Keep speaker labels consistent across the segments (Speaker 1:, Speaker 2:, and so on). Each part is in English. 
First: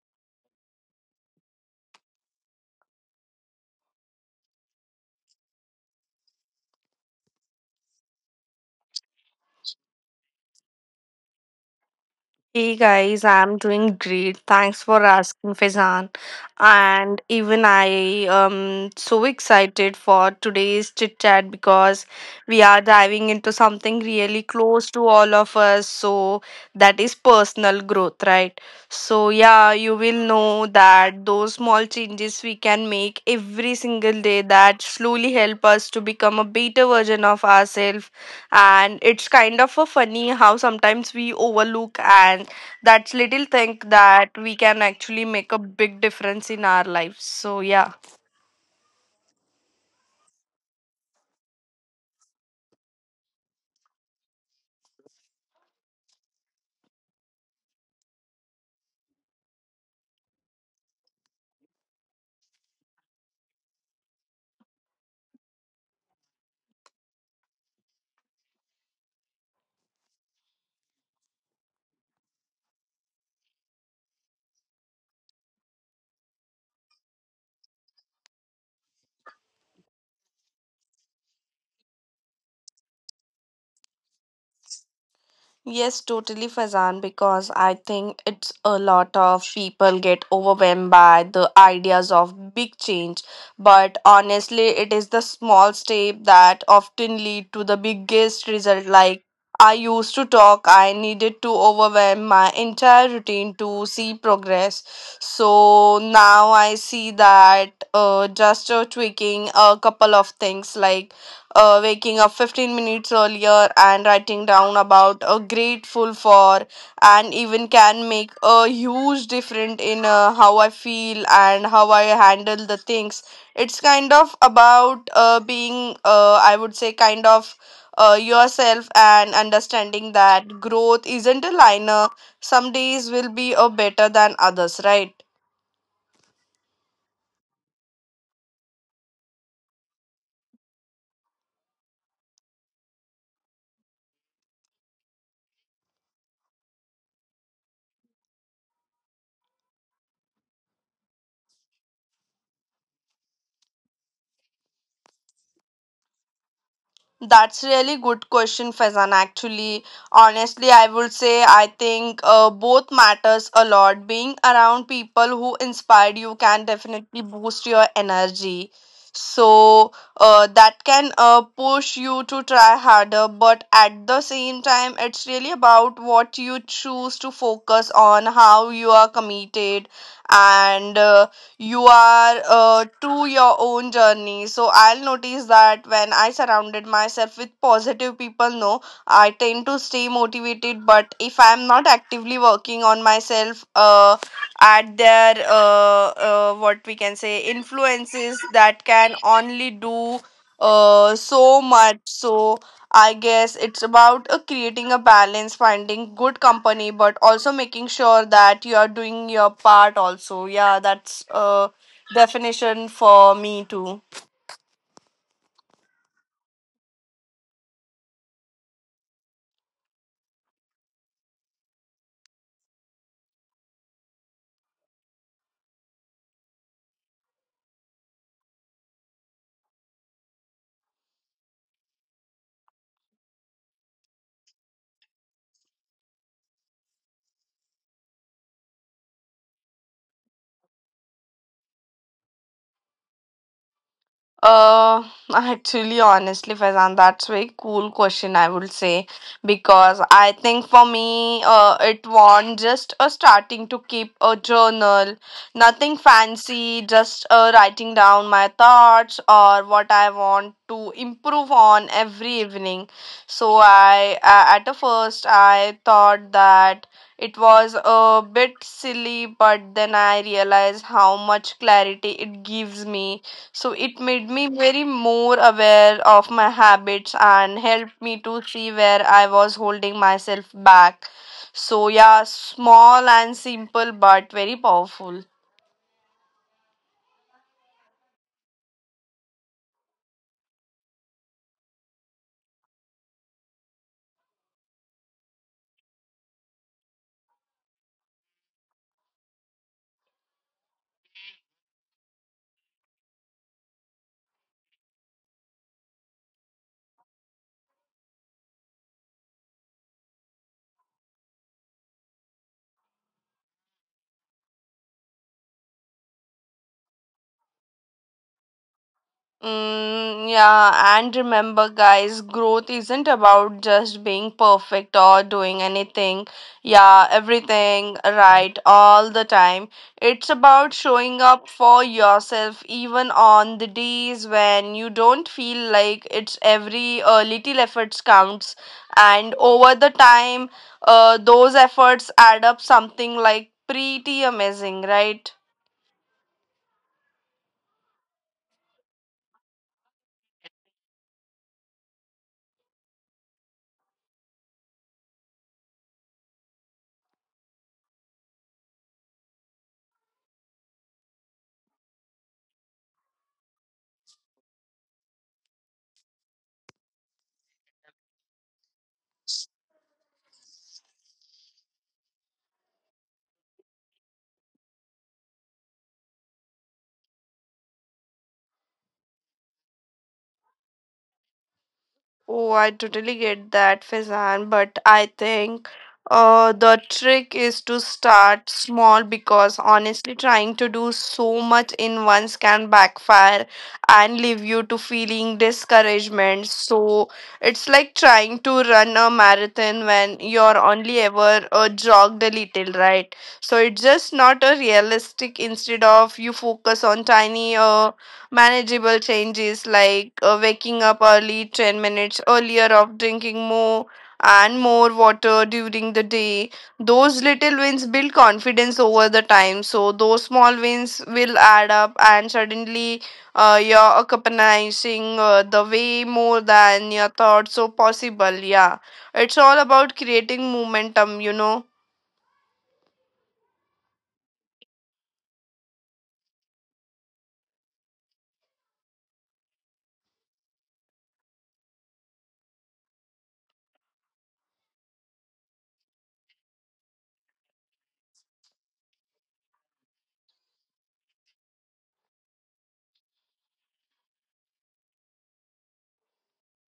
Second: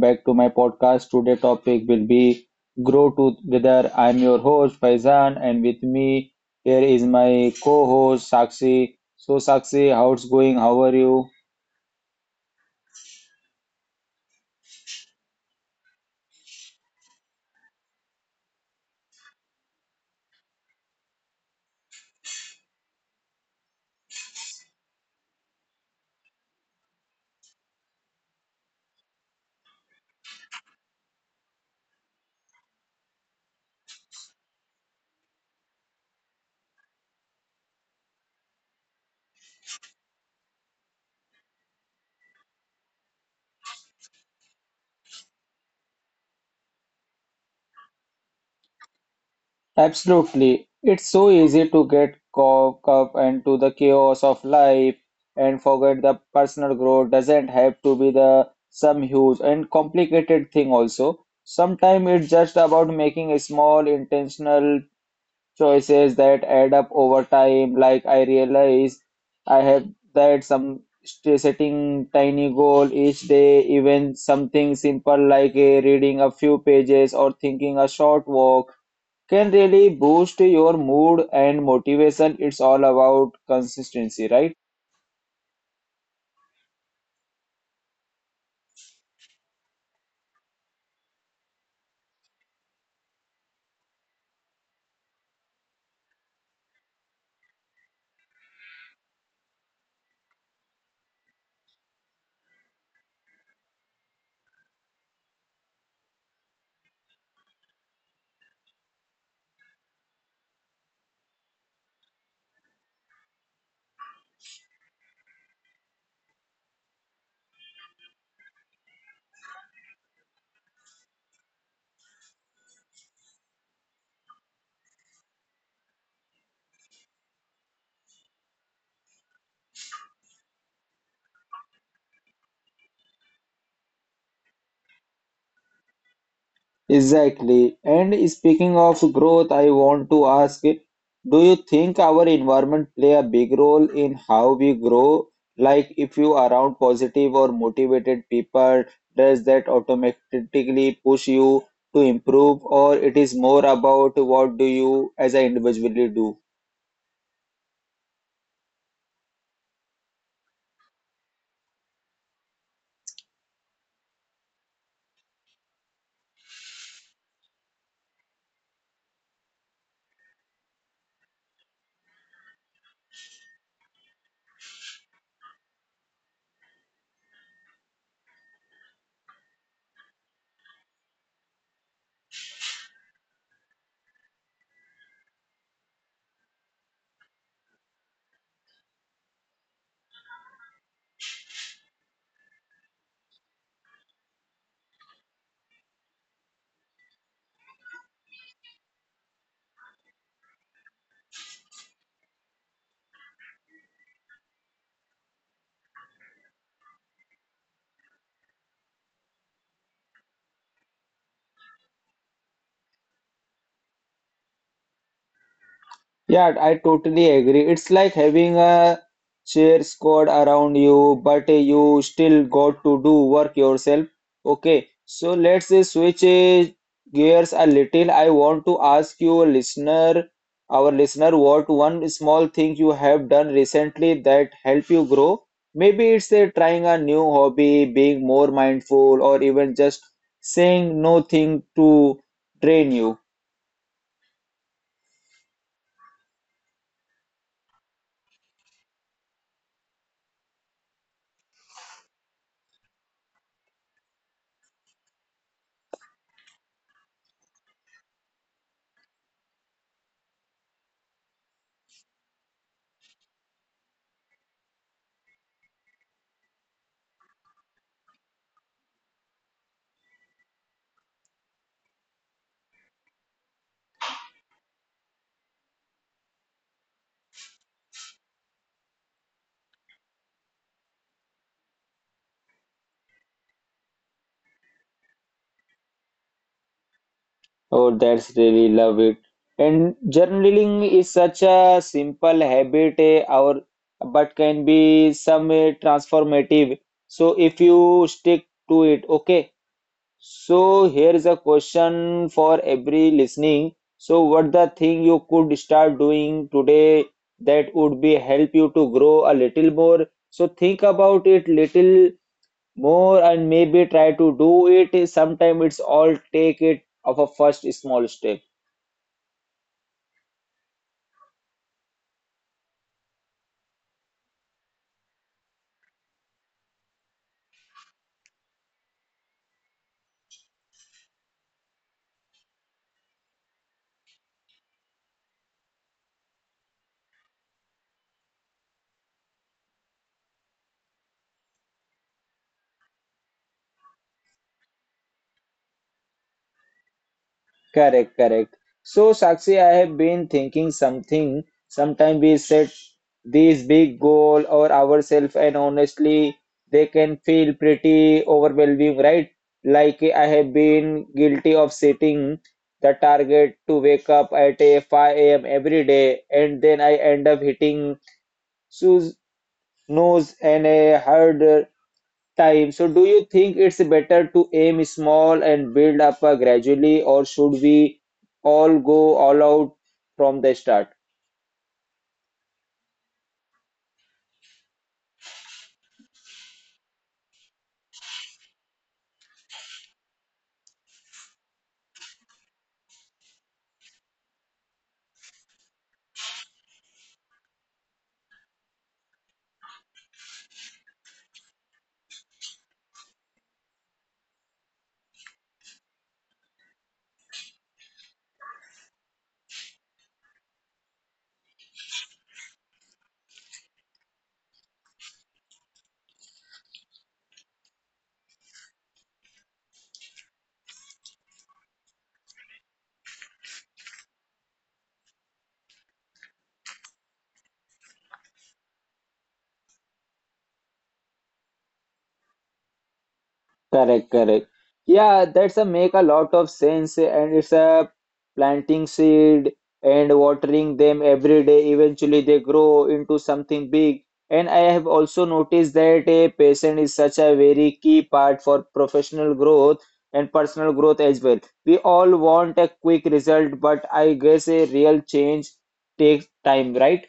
Speaker 1: back to my podcast. Today topic will be Grow Together. I'm your host Faizan and with me here is my co-host Sakshi. So Sakshi, how's going? How are you?
Speaker 2: Hey guys, I'm doing great. Thanks for asking, Faizan. And even I am so excited for today's chit chat because we are diving into something really close to all of us. So that is personal growth, right? So yeah, you will know that those small changes we can make every single day that slowly help us to become a better version of ourselves, and it's kind of a funny how sometimes we overlook, and that's little thing that we can actually make a big difference in our lives, so yeah.
Speaker 1: Absolutely. It's so easy to get caught up into the chaos of life and forget the personal growth doesn't have to be the some huge and complicated thing also. Sometimes it's just about making a small intentional choices that add up over time, like I realize I have that setting tiny goal each day, even something simple like a reading a few pages or thinking a short walk can really boost your mood and motivation. It's all about consistency, right?
Speaker 2: Yes, totally, Fazan, because I think it's a lot of people get overwhelmed by the ideas of big change. But honestly, it is the small step that often lead to the biggest result. Like I used to talk, I needed to overwhelm my entire routine to see progress. So now I see that just tweaking a couple of things, like waking up 15 minutes earlier and writing down about a grateful for, and even can make a huge difference in how I feel and how I handle the things. It's kind of about being I would say kind of yourself, and understanding that growth isn't a liner. Some days will be better than others, right?
Speaker 1: Exactly. And speaking of growth, I want to ask, do you think our environment play a big role in how we grow? Like if you are around positive or motivated people, does that automatically push you to improve, or it is more about what do you as an individually do?
Speaker 2: That's really good question, Faizan. Actually, honestly, I would say I think both matters a lot. Being around people who inspired you can definitely boost your energy. So that can push you to try harder, but at the same time, it's really about what you choose to focus on, how you are committed, and you are to your own journey. So I'll notice that when I surrounded myself with positive people, no, I tend to stay motivated, but if I'm not actively working on myself, at their what we can say influences that can only do so much. So I guess it's about creating a balance, finding good company, but also making sure that you are doing your part also. Yeah, that's a definition for me too.
Speaker 1: Yeah, I totally agree. It's like having a cheer squad around you, but you still got to do work yourself. Okay, so let's switch gears a little. I want to ask you, listener, our listener, what one small thing you have done recently that helped you grow? Maybe it's trying a new hobby, being more mindful, or even just saying no thing to train you.
Speaker 2: Uh, actually, honestly, Faizan, that's very cool question, I would say, because I think for me, it want just a starting to keep a journal, nothing fancy, just writing down my thoughts or what I want to improve on every evening. So I, at the first, I thought that it was a bit silly, but then I realized how much clarity it gives me. So it made me very more aware of my habits and helped me to see where I was holding myself back. So, yeah, small and simple, but very powerful.
Speaker 1: Oh, that's really love it. And journaling is such a simple habit, our but can be some transformative. So if you stick to it, okay. So here is a question for every listening. So what the thing you could start doing today that would be help you to grow a little more? So think about it little more and maybe try to do it. Sometimes it's all take it of a first small step.
Speaker 2: Mm, yeah, and remember, guys, growth isn't about just being perfect or doing anything, yeah, everything right all the time. It's about showing up for yourself even on the days when you don't feel like it's every little efforts counts. And over the time, those efforts add up something like pretty amazing, right?
Speaker 1: Correct, correct. So, Sakshi, I have been thinking something. Sometimes we set these big goal or ourselves, and honestly, they can feel pretty overwhelming, right? Like I have been guilty of setting the target to wake up at a 5 a.m. every day, and then I end up hitting snooze, and a hard time. So, do you think it's better to aim small and build up gradually, or should we all go all out from the start?
Speaker 2: Oh, I totally get that, Faizan, but I think the trick is to start small, because honestly, trying to do so much in once can backfire and leave you to feeling discouragement. So it's like trying to run a marathon when you're only ever jogged a little, right? So it's just not a realistic. Instead of you focus on tiny. Manageable changes like waking up early 10 minutes earlier of drinking more and more water during the day. Those little wins build confidence over the time, so those small wins will add up, and suddenly you're accompanying the way more than your thoughts, so possible, yeah, it's all about creating momentum, you know.
Speaker 1: Correct, correct. Yeah, that's a make a lot of sense, and it's a planting seed and watering them every day. Eventually, they grow into something big. And I have also noticed that a patient is such a very key part for professional growth and personal growth as well. We all want a quick result, but I guess a real change takes time, right?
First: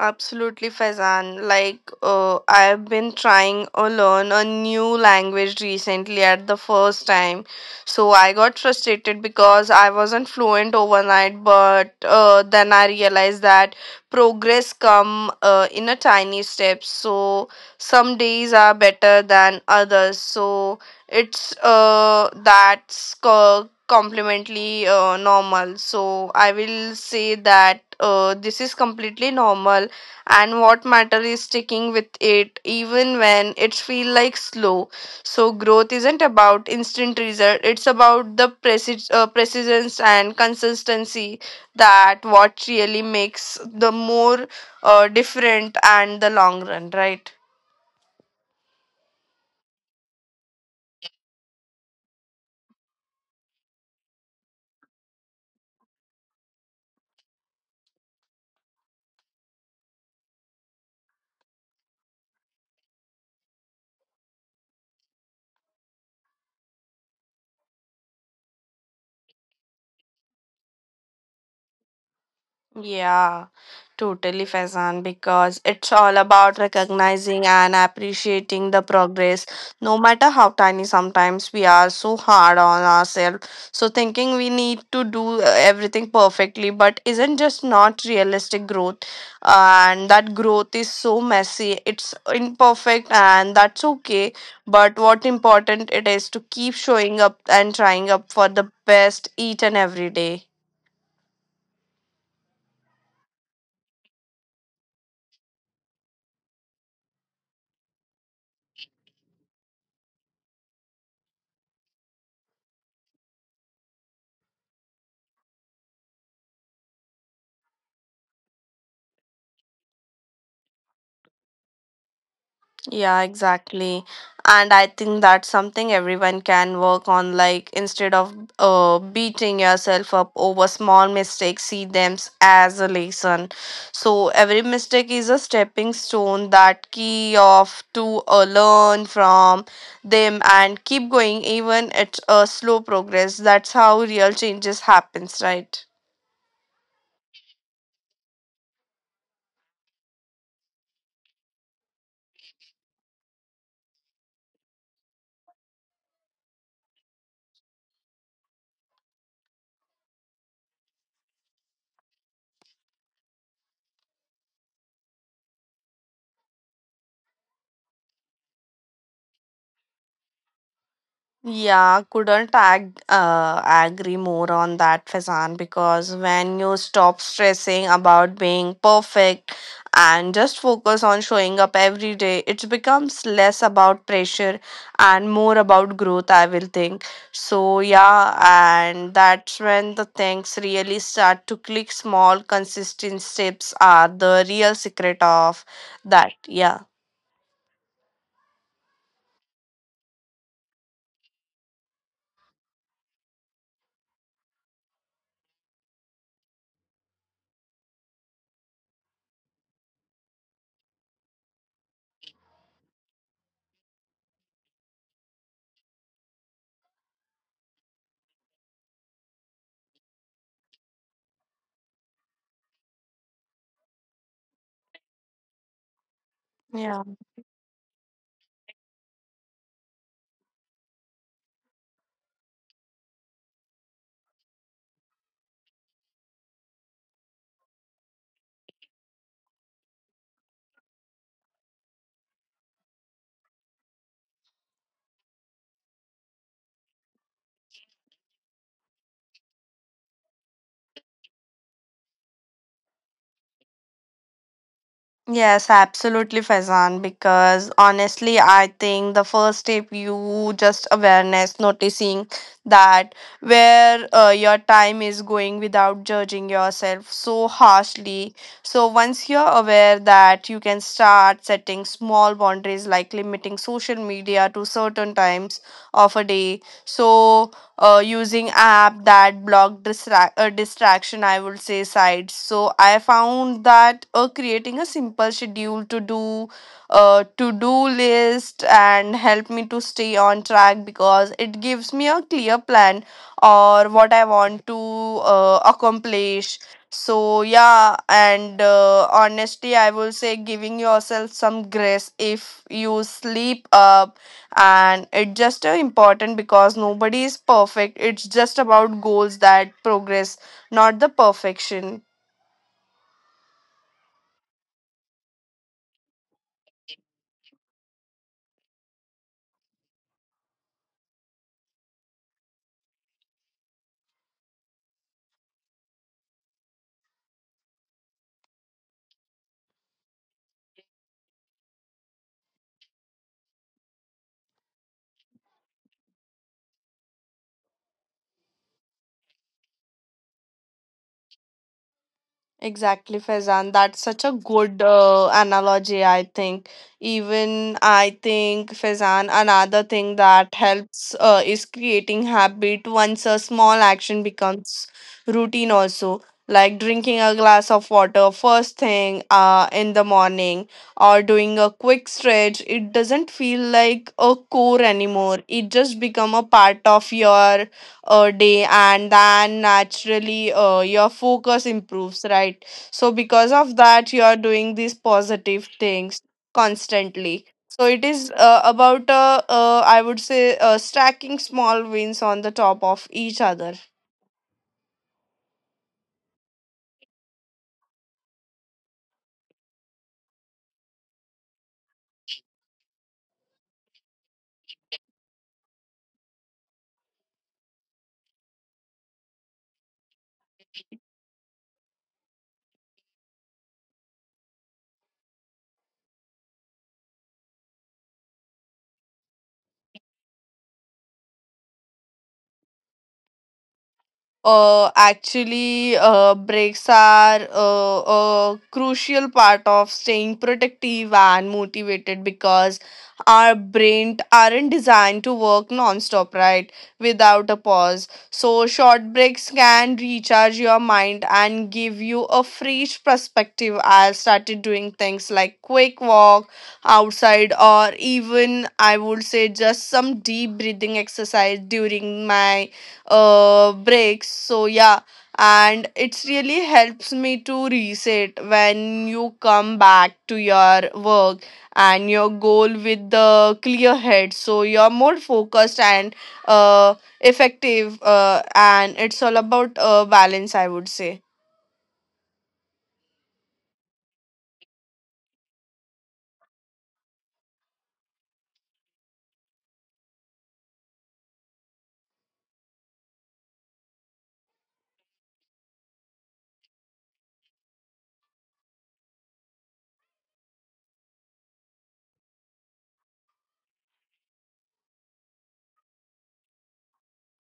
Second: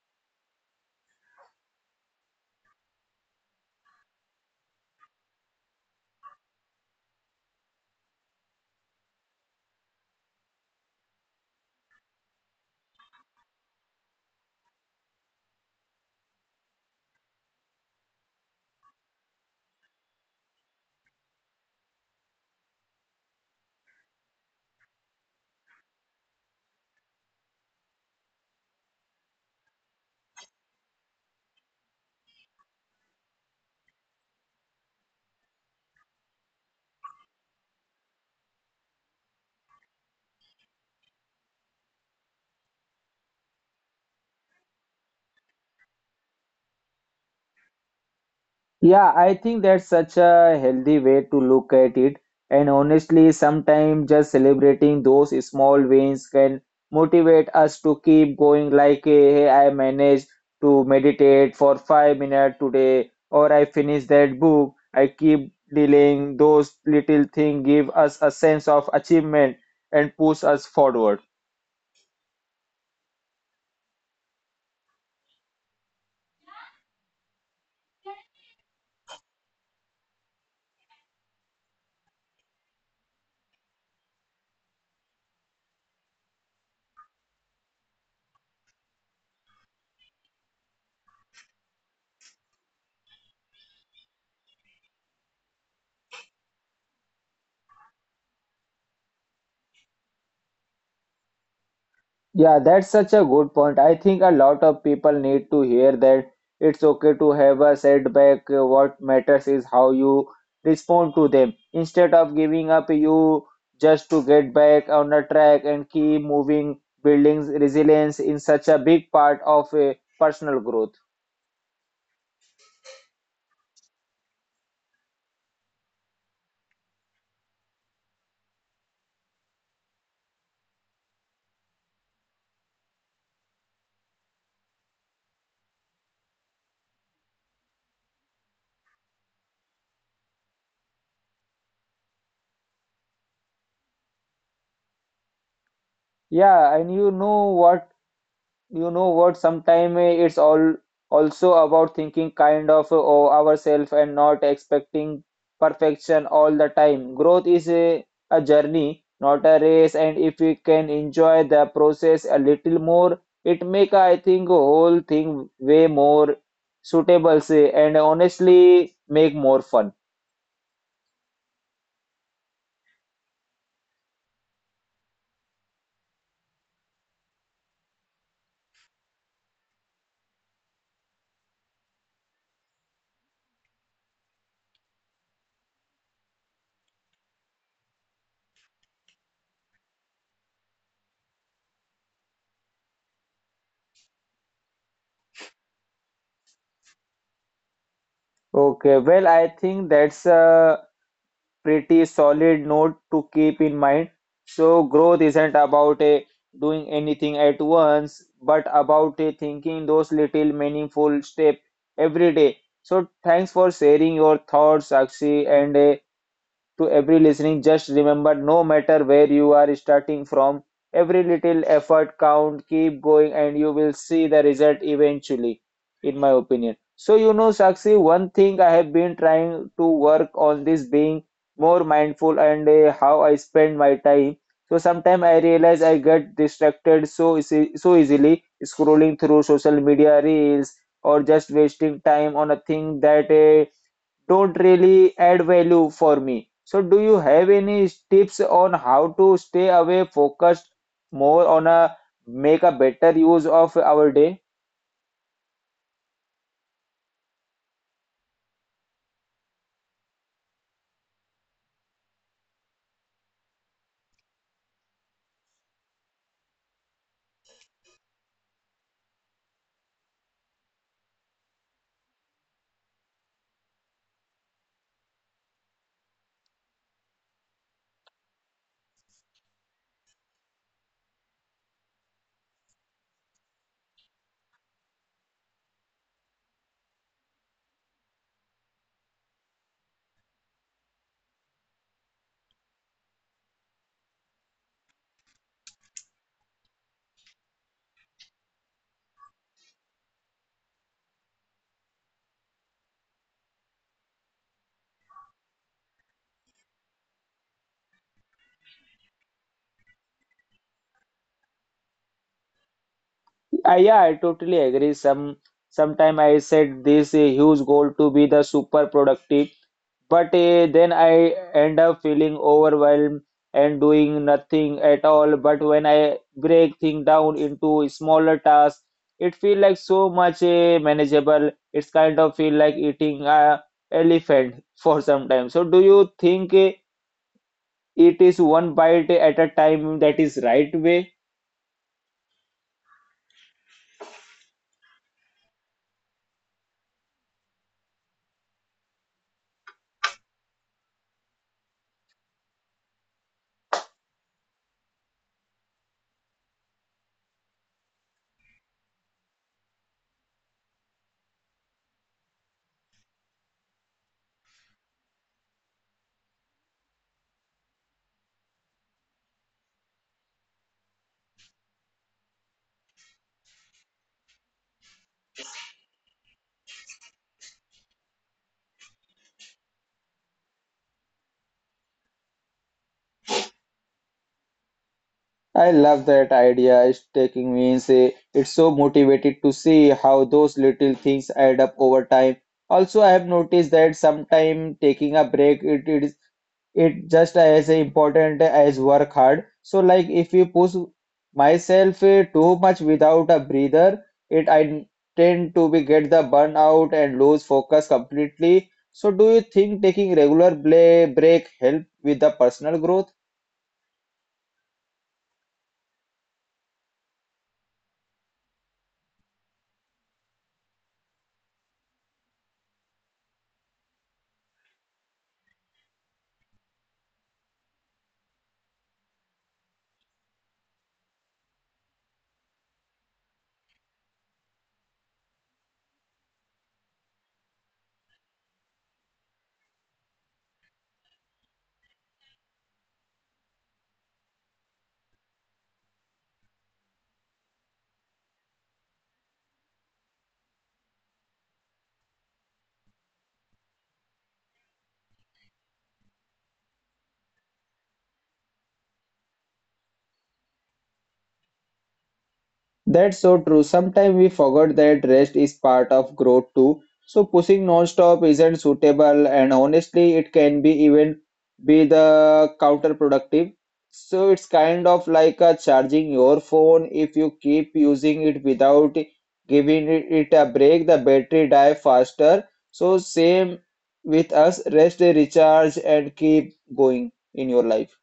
Speaker 2: Absolutely, Faizan. Like, I've been trying to learn a new language recently at the first time. So I got frustrated because I wasn't fluent overnight, but then I realized that progress come in a tiny steps. So some days are better than others. So completely normal. So I will say that this is completely normal, and what matter is sticking with it even when it feel like slow. So growth isn't about instant result, it's about the precision and consistency. That what really makes the more different and the long run, right?
Speaker 1: Yeah, I think that's such a healthy way to look at it. And honestly, sometimes just celebrating those small wins can motivate us to keep going, like, hey, I managed to meditate for 5 minutes today, or I finished that book. I keep delaying those little things, give us a sense of achievement and push us forward.
Speaker 2: Yeah. Totally, Faizan, because it's all about recognizing and appreciating the progress, no matter how tiny. Sometimes we are so hard on ourselves, so thinking we need to do everything perfectly, but isn't just not realistic growth, and that growth is so messy. It's imperfect, and that's okay. But what important it is to keep showing up and trying up for the best each and every day.
Speaker 1: Yeah, that's such a good point. I think a lot of people need to hear that it's okay to have a setback. What matters is how you respond to them. Instead of giving up, you just to get back on a track and keep moving, building resilience in such a big part of a personal growth.
Speaker 2: Yeah, exactly. And I think that's something everyone can work on. Like, instead of beating yourself up over small mistakes, see as a lesson. So, every mistake is a stepping stone that key of to learn from them and keep going, even at a slow progress. That's how real changes happens, right?
Speaker 1: Yeah, and you know what, sometimes it's all also about thinking kind of of ourselves and not expecting perfection all the time. Growth is a journey not a race, and if we can enjoy the process a little more it make I think whole thing way more suitable say and honestly make more fun.
Speaker 2: Yeah, couldn't agree more on that, Faizan, because when you stop stressing about being perfect and just focus on showing up every day, it becomes less about pressure and more about growth, I will think. So, yeah, and that's when the things really start to click. Small, consistent steps are the real secret of that. Yeah.
Speaker 1: Okay, well I think that's pretty solid note to keep in mind. So growth isn't about a doing anything at once, but about a thinking those little meaningful steps every day. So thanks for sharing your thoughts, Sakshi, and to every listening, just remember no matter where you are starting from, every little effort count, keep going, and you will see the result eventually, in my opinion.
Speaker 2: Yeah.
Speaker 1: So, you know, Sakshi, one thing I have been trying to work on this being more mindful and how I spend my time. So sometimes I realize I get distracted so easy, so easily scrolling through social media reels or just wasting time on a thing that don't really add value for me. So, do you have any tips on how to stay away focused more on a make a better use of our day?
Speaker 2: Yes, absolutely, Faizan. Because honestly, I think the first step you just awareness, noticing that where your time is going without judging yourself so harshly. So once you're aware that you can start setting small boundaries like limiting social media to certain times of a day. So using app that block distraction, I would say sites. So I found that creating a simple schedule to do, to do list, and help me to stay on track because it gives me a clear plan or what I want to accomplish. So yeah, and honestly I will say giving yourself some grace if you sleep up, and it's just important, because nobody is perfect. It's just about goals that progress, not the perfection.
Speaker 1: Yeah, I totally agree. Sometime I set this huge goal to be the super productive, but then I end up feeling overwhelmed and doing nothing at all. But when I break things down into smaller tasks, it feels like so much manageable. It's kind of feel like eating a elephant for some time. So do you think it is one bite at a time that is right way?
Speaker 2: Exactly, Faizan. That's such a good analogy, I think. Even I think, Faizan, another thing that helps is creating habit once a small action becomes routine, also, like drinking a glass of water first thing in the morning or doing a quick stretch. It doesn't feel like a chore anymore, it just become a part of your a day, and then naturally your focus improves, right? So because of that you are doing these positive things constantly. So it is about I would say stacking small wins on the top of each other.
Speaker 1: I love that idea. It's taking me means say it's so motivated to see how those little things add up over time. Also, I have noticed that sometimes taking a break it just as important as work hard. So like if you push myself too much without a breather, it I tend to be get the burnout and lose focus completely. So do you think taking regular break help with the personal growth?
Speaker 2: Actually Breaks are a crucial part of staying protective and motivated, because our brain aren't designed to work non-stop, right? Without a pause, so short breaks can recharge your mind and give you a fresh perspective. I started doing things like quick walk outside, or even I would say just some deep breathing exercise during my breaks. So yeah, and it's really helps me to reset when you come back to your work and your goal with the clear head. So you're more focused and uh, effective, and it's all about balance, I would say.
Speaker 1: That's so true. Sometimes we forget that rest is part of growth too. So pushing non-stop isn't suitable, and honestly, it can be even be the counterproductive. So it's kind of like charging your phone. If you keep using it without giving it a break, the battery die faster. So same with us, rest, recharge, and keep going in your life.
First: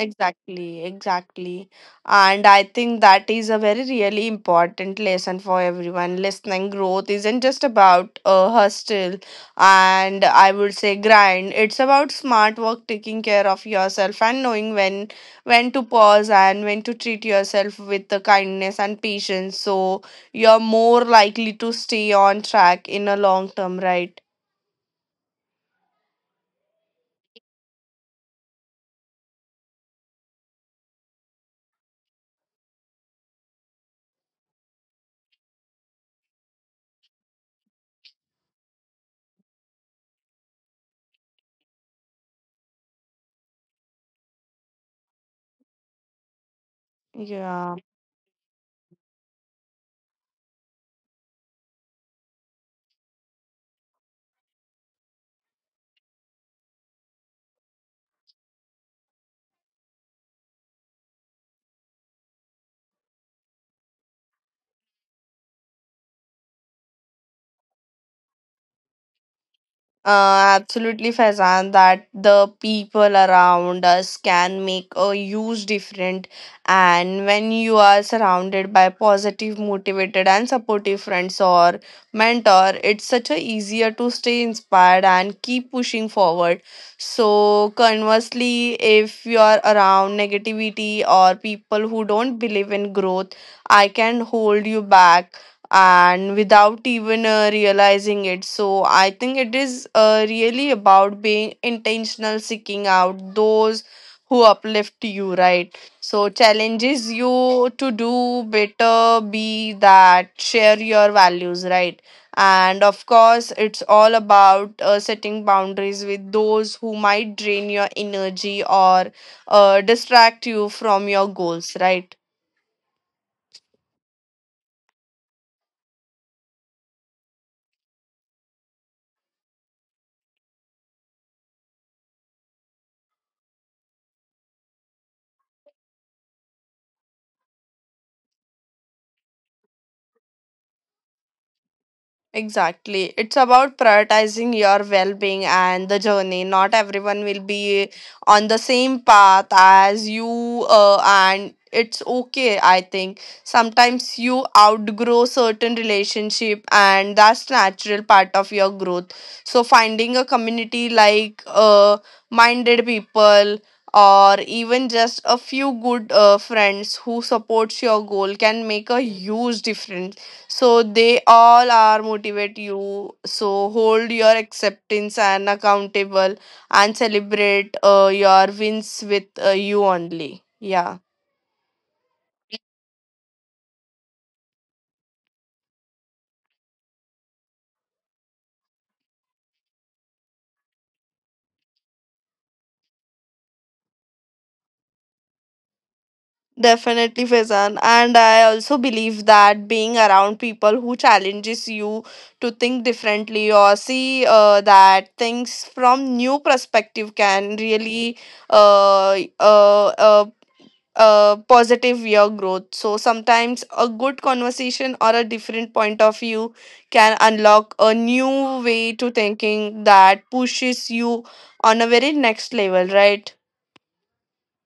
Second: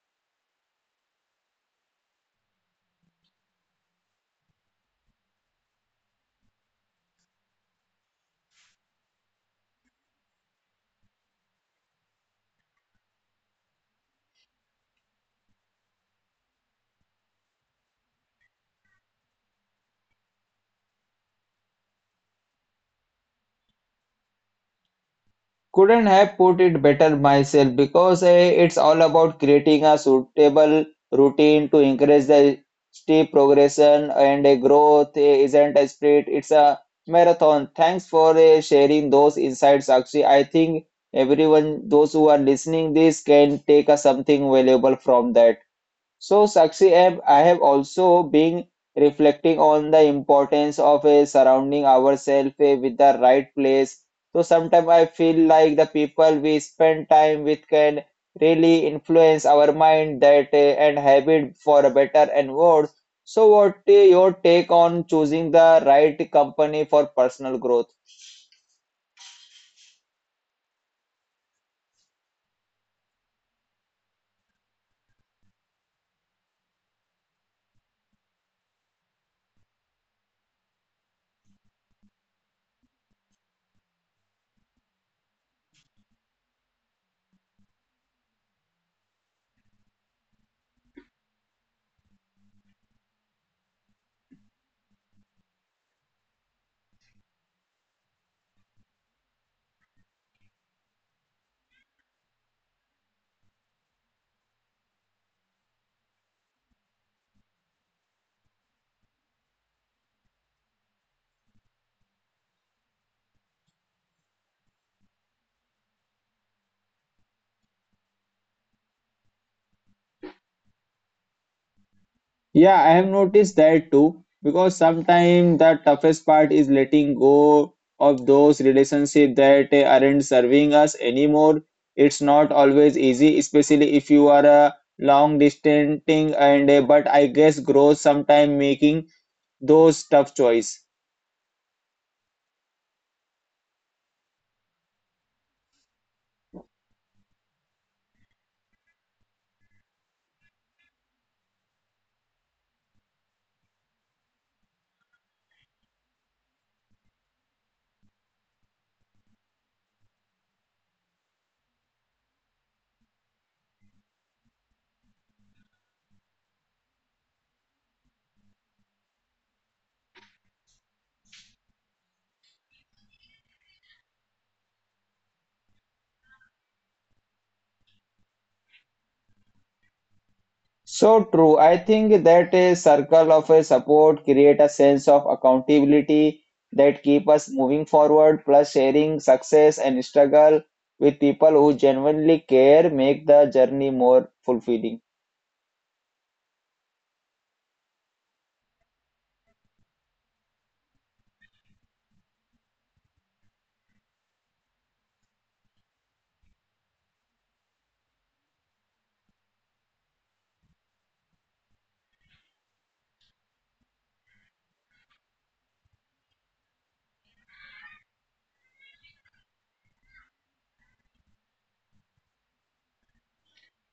Speaker 2: Exactly, exactly. And I think that is a very really important lesson for everyone listening. Growth isn't just about a hustle, and I would say grind. It's about smart work, taking care of yourself, and knowing when to pause and when to treat yourself with the kindness and patience. So you're more likely to stay on track in a long term, right?
Speaker 1: Couldn't have put it better myself because it's all about creating a suitable routine to encourage the steep progression and a growth isn't a sprint, it's a marathon. Thanks for sharing those insights, Akshi. I think everyone, those who are listening this can take a something valuable from that. So, Sakshi, I have
Speaker 2: Yeah.
Speaker 1: I have also been reflecting on the importance of surrounding ourselves with the right place. So, sometimes I feel like the people we spend time with can really influence our mind that and habit for a better and worse. So, what your take on choosing the right company for personal growth?
Speaker 2: Absolutely, Faizan, that the people around us can make a huge difference. And when you are surrounded by positive, motivated, and supportive friends or mentor, it's such a easier to stay inspired and keep pushing forward. So, conversely, if you are around negativity or people who don't believe in growth, I can hold you back and without even realizing it. So I think it is really about being intentional, seeking out those who uplift you, right? So challenges you to do better, be that, share your values, right? And of course, it's all about setting boundaries with those who might drain your energy or distract you from your goals, right?
Speaker 1: Yeah, I have noticed that too, because sometimes the toughest part is letting go of those relationships that aren't serving us anymore. It's not always easy, especially if you are a long distancing and but I guess growth sometimes making those tough choice.
Speaker 2: Exactly. It's about prioritizing your well being and the journey. Not everyone will be on the same path as you, and it's okay, I think. Sometimes you outgrow certain relationship, and that's natural part of your growth. So, finding a community like minded people, or even just a few good friends who supports your goal can make a huge difference, so they all are motivate you. So hold your acceptance and accountable and celebrate your wins with you only. Yeah.
Speaker 1: So true. I think that a circle of a support create a sense of accountability that keep us moving forward, plus sharing success and struggle with people who genuinely care make the journey more fulfilling.
Speaker 2: Definitely, Faizan. And I also believe that being around people who challenges you to think differently or see that things from new perspective can really uh, uh, uh, positive your growth. So sometimes a good conversation or a different point of view can unlock a new way to thinking that pushes you on a very next level, right?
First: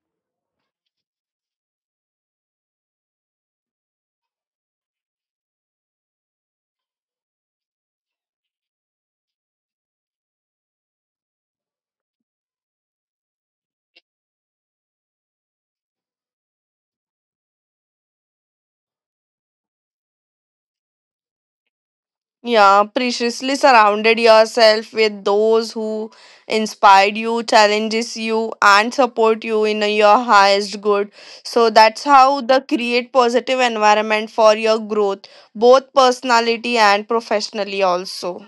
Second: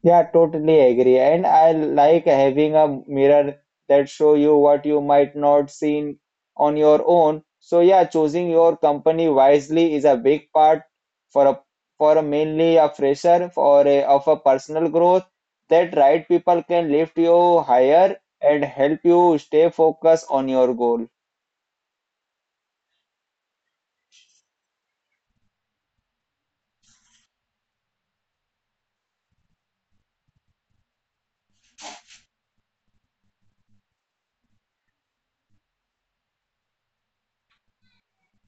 Speaker 1: Yeah, totally agree. And I like having a mirror that show you what you might not seen on your own. So yeah, choosing your company wisely is a big part for a for a mainly a fresher of a personal growth that right people can lift you higher and help you stay focused on your goal.
Speaker 2: Yeah, preciously surrounded yourself with those who inspired you, challenges you, and support you in your highest good. So that's how the create positive environment for your growth, both personality and professionally also.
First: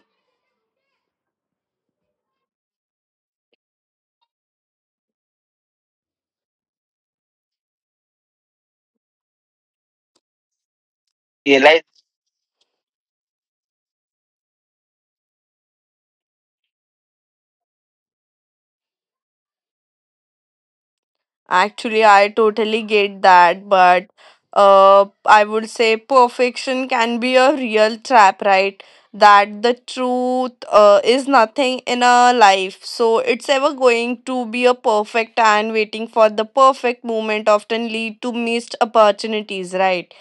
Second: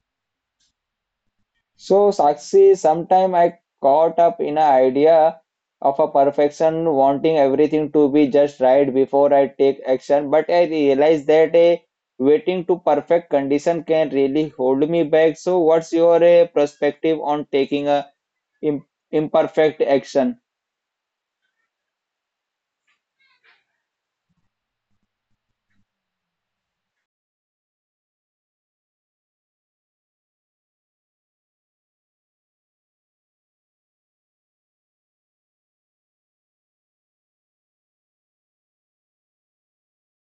Speaker 1: So, Sakshi, sometime I caught up in an idea of a perfection, wanting everything to be just right before I take action. But I realized that a waiting to perfect condition can really hold me back. So, what's your perspective on taking a im- imperfect action?
Speaker 2: Actually, I totally get that, but I would say perfection can be a real trap, right? That the truth is nothing in a life. So it's ever going to be a perfect and waiting for the perfect moment often lead to missed opportunities, right?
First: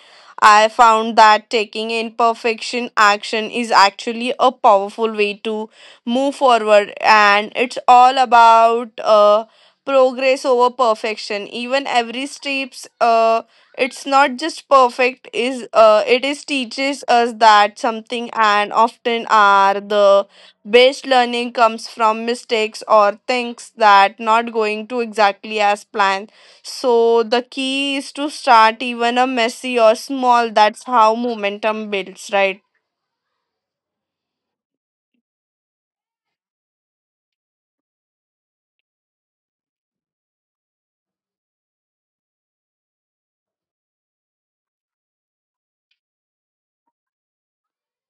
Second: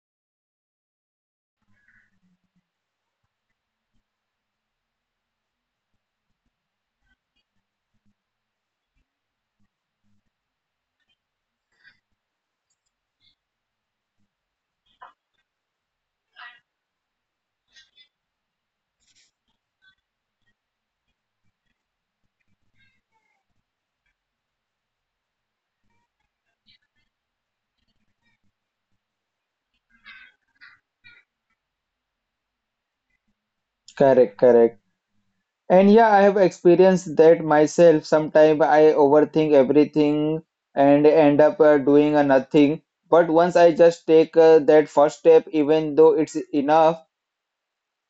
Speaker 2: I found that taking imperfection action is actually a powerful way to move forward, and it's all about progress over perfection, even every steps it's not just perfect is it is teaches us that something, and often are the best learning comes from mistakes or things that not going to exactly as planned. So the key is to start even a messy or small. That's how momentum builds, right?
Speaker 1: Correct, correct. And yeah, I have experienced that myself. Sometimes I overthink everything and end up doing a nothing. But once I just take that first step, even though it's enough,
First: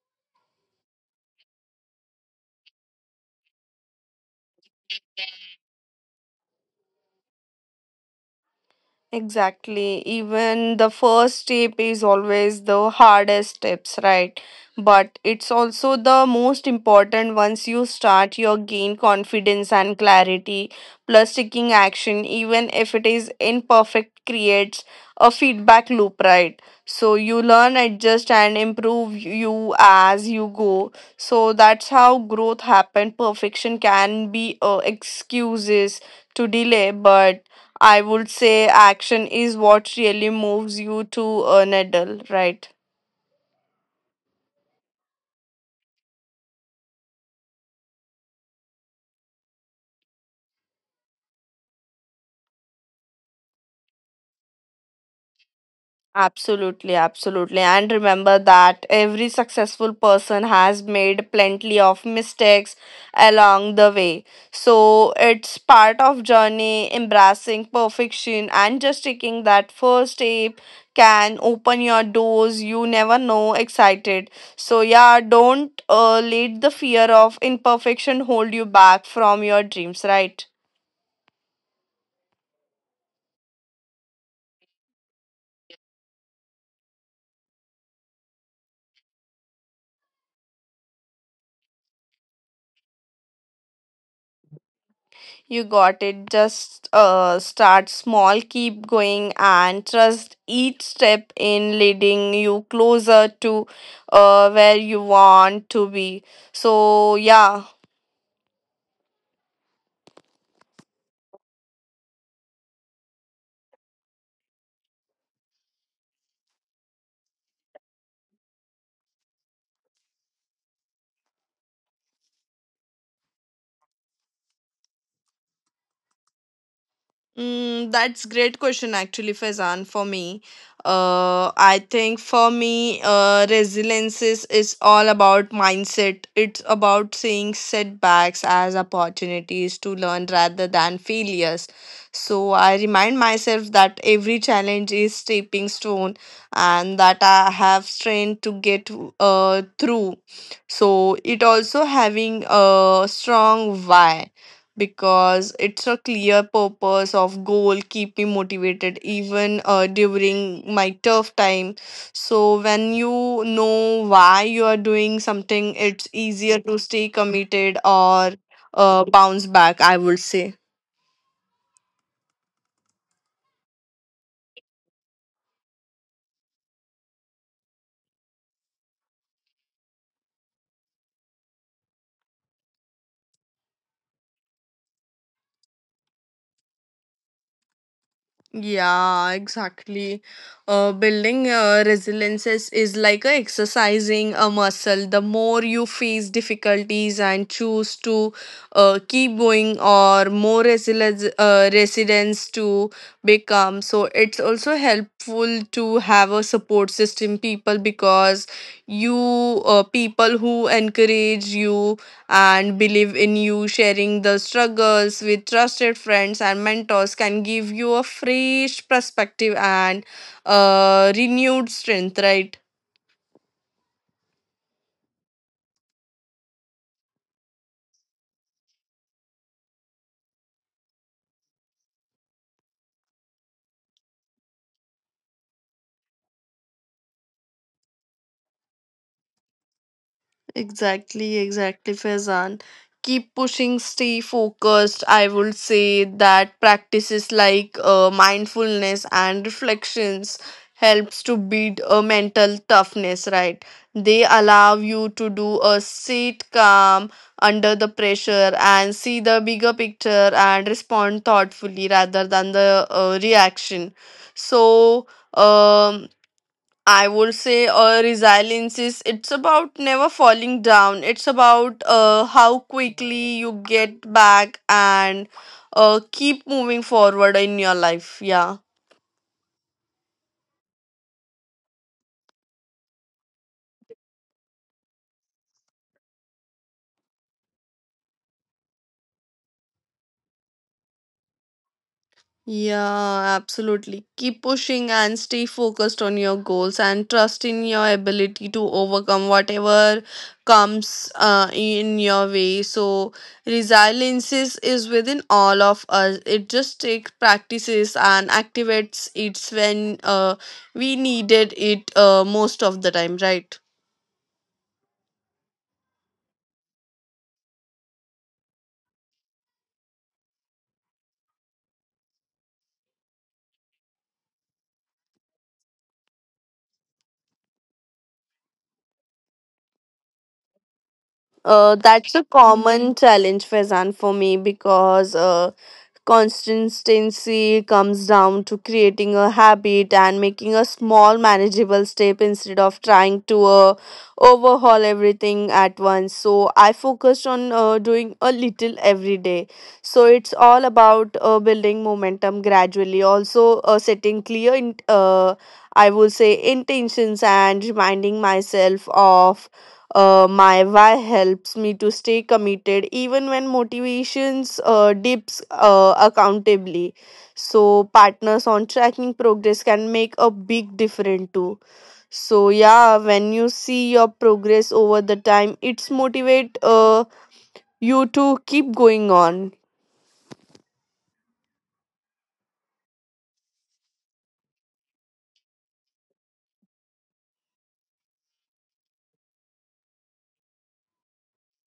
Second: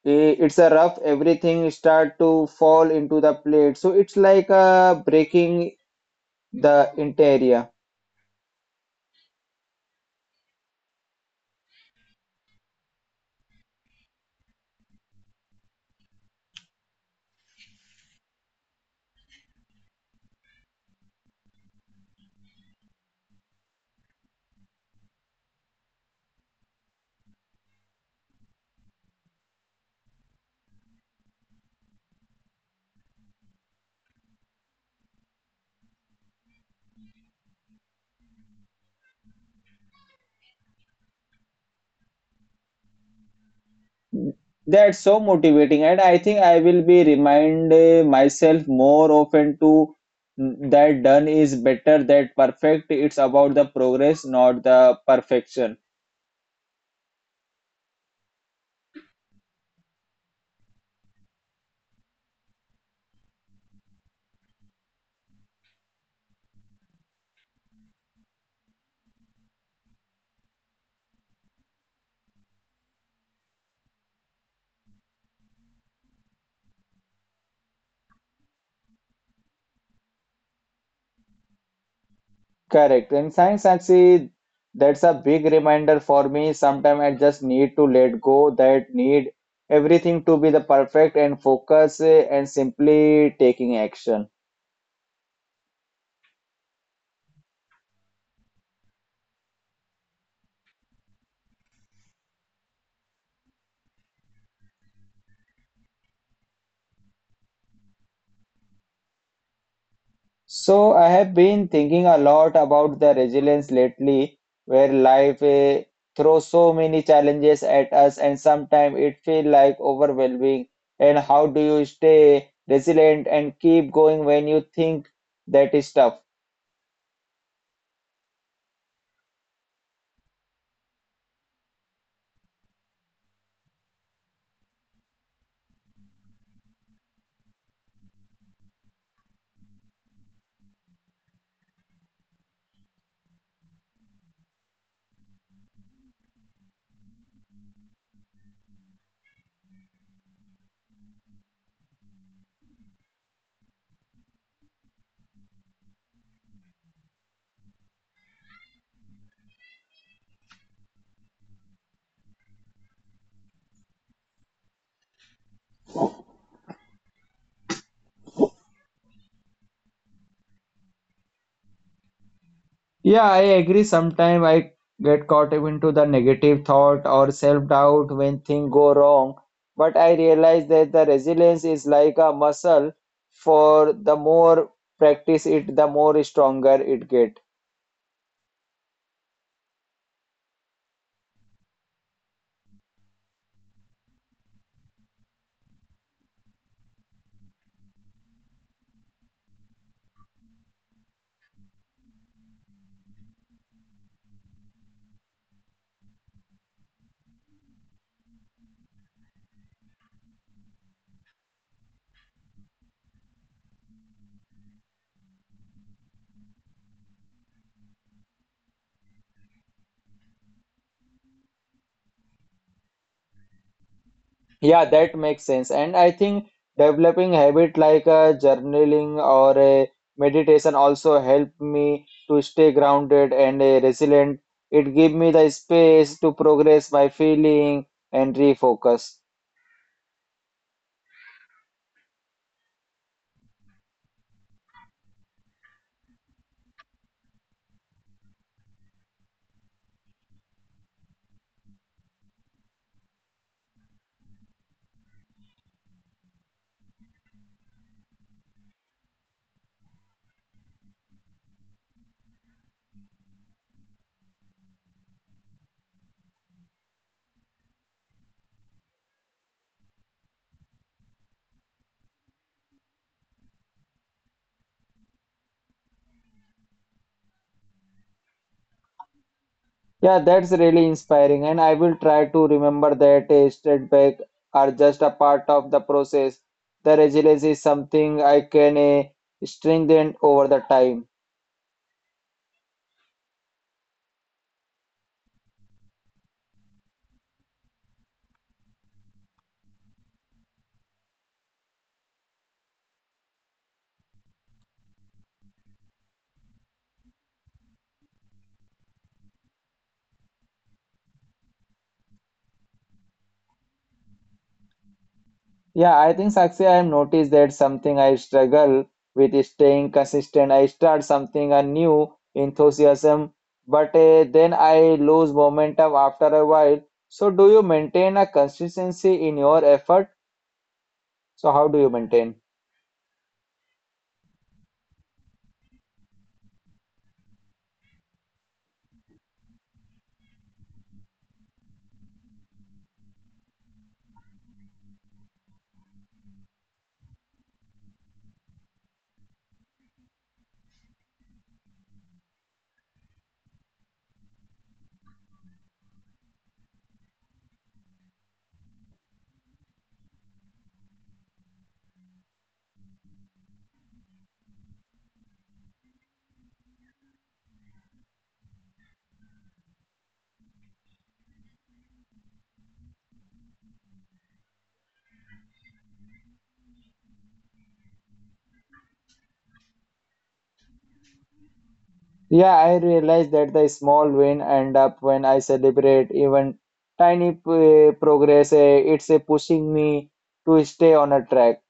Speaker 1: it's a rough, everything start to fall into the plate. So it's like breaking the interior.
Speaker 2: Exactly. Even the first step is always the hardest steps, right? But it's also the most important. Once you start, you gain confidence and clarity. Plus, taking action, even if it is imperfect, creates a feedback loop, right? So you learn, adjust, and improve you as you go. So that's how growth happens. Perfection can be excuses to delay, but I would say action is what really moves you to needle, right?
Speaker 1: That's so motivating, and I think I will be remind myself more often to that done is better than perfect. It's about the progress, not the perfection.
Speaker 2: Absolutely, absolutely. And remember that every successful person has made plenty of mistakes along the way. So it's part of journey embracing perfection and just taking that first step can open your doors you never know excited. So yeah, don't let the fear of imperfection hold you back from your dreams, right?
Speaker 1: Correct. And science actually, that's a big reminder for me. Sometimes I just need to let go that need everything to be the perfect and focus and simply taking action.
Speaker 2: You got it. Just start small, keep going, and trust each step in leading you closer to where you want to be. So, yeah.
Speaker 1: So I have been thinking a lot about the resilience lately, where life throws so many challenges at us, and sometimes it feels like overwhelming. And how do you stay resilient and keep going when you think that is tough?
Speaker 2: That's great question actually, Faizan. For me, I think for me, resilience is all about mindset. It's about seeing setbacks as opportunities to learn rather than failures. So I remind myself that every challenge is stepping stone, and that I have strength to get through. So it also having a strong why, because it's a clear purpose of goal keep me motivated even during my tough time. So when you know why you are doing something, it's easier to stay committed or bounce back, I would say.
Speaker 1: Yeah, I agree. Sometimes I get caught up into the negative thought or self-doubt when things go wrong. But I realize that the resilience is like a muscle. For the more practice it, the more stronger it get.
Speaker 2: Yeah, exactly. Building resilience is like exercising a muscle. The more you face difficulties and choose to keep going, or more resilience resilience to become. So it's also helpful to have a support system people, because you people who encourage you and believe in you. Sharing the struggles with trusted friends and mentors can give you a fresh perspective and renewed strength, right?
Speaker 1: Yeah, that makes sense. And I think developing habit like a journaling or a meditation also help me to stay grounded and resilient. It give me the space to progress my feeling and refocus.
Speaker 2: Exactly, exactly, Faizan. Keep pushing, stay focused. I would say that practices like mindfulness and reflections helps to beat a mental toughness, right? They allow you to do a sit calm under the pressure and see the bigger picture and respond thoughtfully rather than the reaction. So, um, I would say resilience is it's about never falling down. It's about how quickly you get back and keep moving forward in your life. Yeah.
Speaker 1: Yeah, that's really inspiring, and I will try to remember that setbacks are just a part of the process. The resilience is something I can strengthen over the time.
Speaker 2: Yeah, absolutely. Keep pushing and stay focused on your goals and trust in your ability to overcome whatever comes in your way. So, resilience is within all of us. It just takes practices and activates it when we needed it most of the time, right?
Speaker 1: Yeah, I think Sakshi, I have noticed that something I struggle with is staying consistent. I start something a new enthusiasm, but then I lose momentum after a while. So, do you maintain a consistency in your effort? So, how do you
Speaker 2: That's a
Speaker 1: maintain?
Speaker 2: common challenge, Faizan, for me because consistency comes down to creating a habit and making a small, manageable step instead of trying to overhaul everything at once. So, I focused on doing a little every day. So, it's all about building momentum gradually, also, setting clear. I will say intentions and reminding myself of my why helps me to stay committed even when motivations dips accountably. So partners on tracking progress can make a big difference too. So yeah, when you see your progress over the time, it's motivate you to keep going on.
Speaker 1: Yeah, I realize that the small win end up when I celebrate even tiny progress. It's pushing me to stay on a track.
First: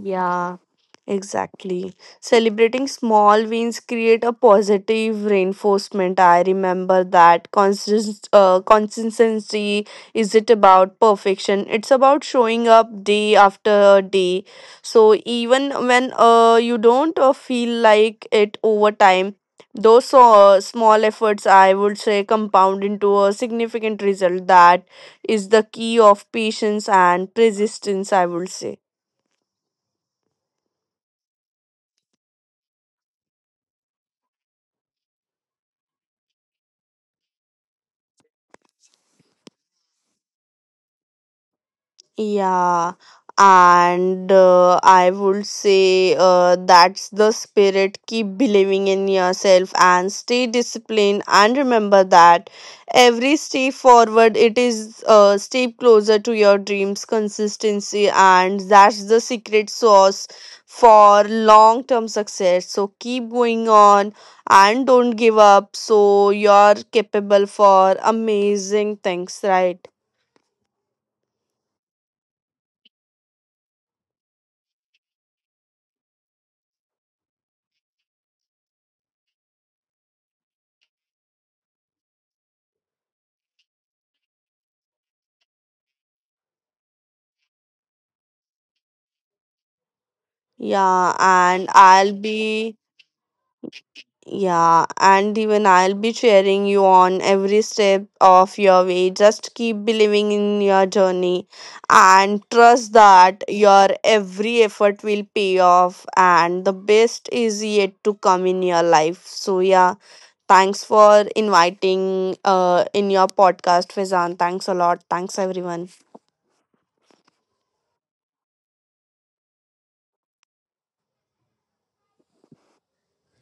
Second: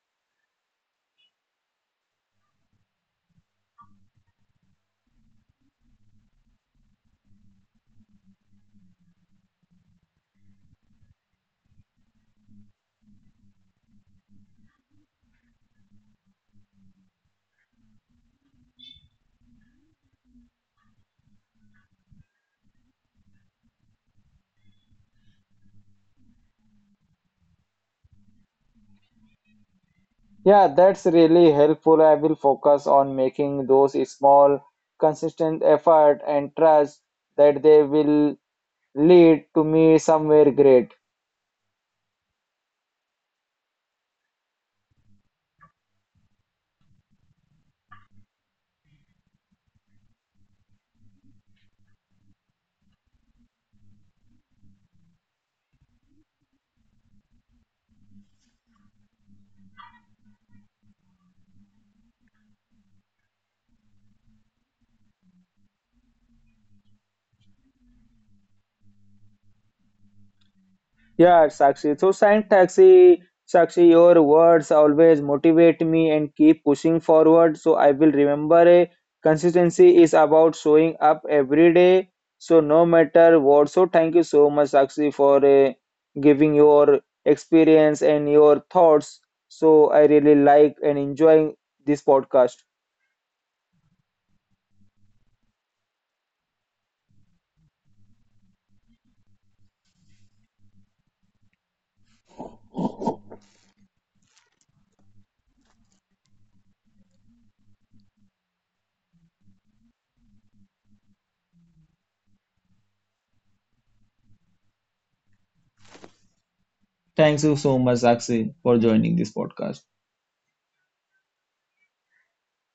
Speaker 2: Yeah. Exactly. Celebrating small wins create a positive reinforcement. I remember that consistency is it about perfection. It's about showing up day after day. So even when you don't feel like it over time, those small efforts, I would say, compound into a significant result. That is the key of patience and persistence, I would say.
Speaker 1: Yeah, that's really helpful. I will focus on making those small, consistent effort and trust that they will lead to me somewhere great.
Speaker 2: Yeah, and I would say that's the spirit. Keep believing in yourself and stay disciplined. And remember that every step forward, it is a step closer to your dreams. Consistency, and that's the secret sauce for long term success. So keep going on and don't give up. So you're capable for amazing things, right?
Speaker 1: Yeah, Sakshi. So, Sakshi, your words always motivate me and keep pushing forward. So, I will remember a consistency is about showing up every day. So, no matter what. So, thank you so much, Sakshi, for giving your experience and your thoughts. So, I really like and
Speaker 2: Yeah,
Speaker 1: enjoying
Speaker 2: and
Speaker 1: this
Speaker 2: I'll
Speaker 1: podcast.
Speaker 2: be yeah, and even I'll be cheering you on every step of your way. Just keep believing in your journey and trust that your every effort will pay off and the best is yet to come in your life. So yeah, thanks for inviting in your podcast, Fizan. Thanks a lot. Thanks everyone.
Speaker 1: Thanks you so much, Sakshi, for joining this podcast.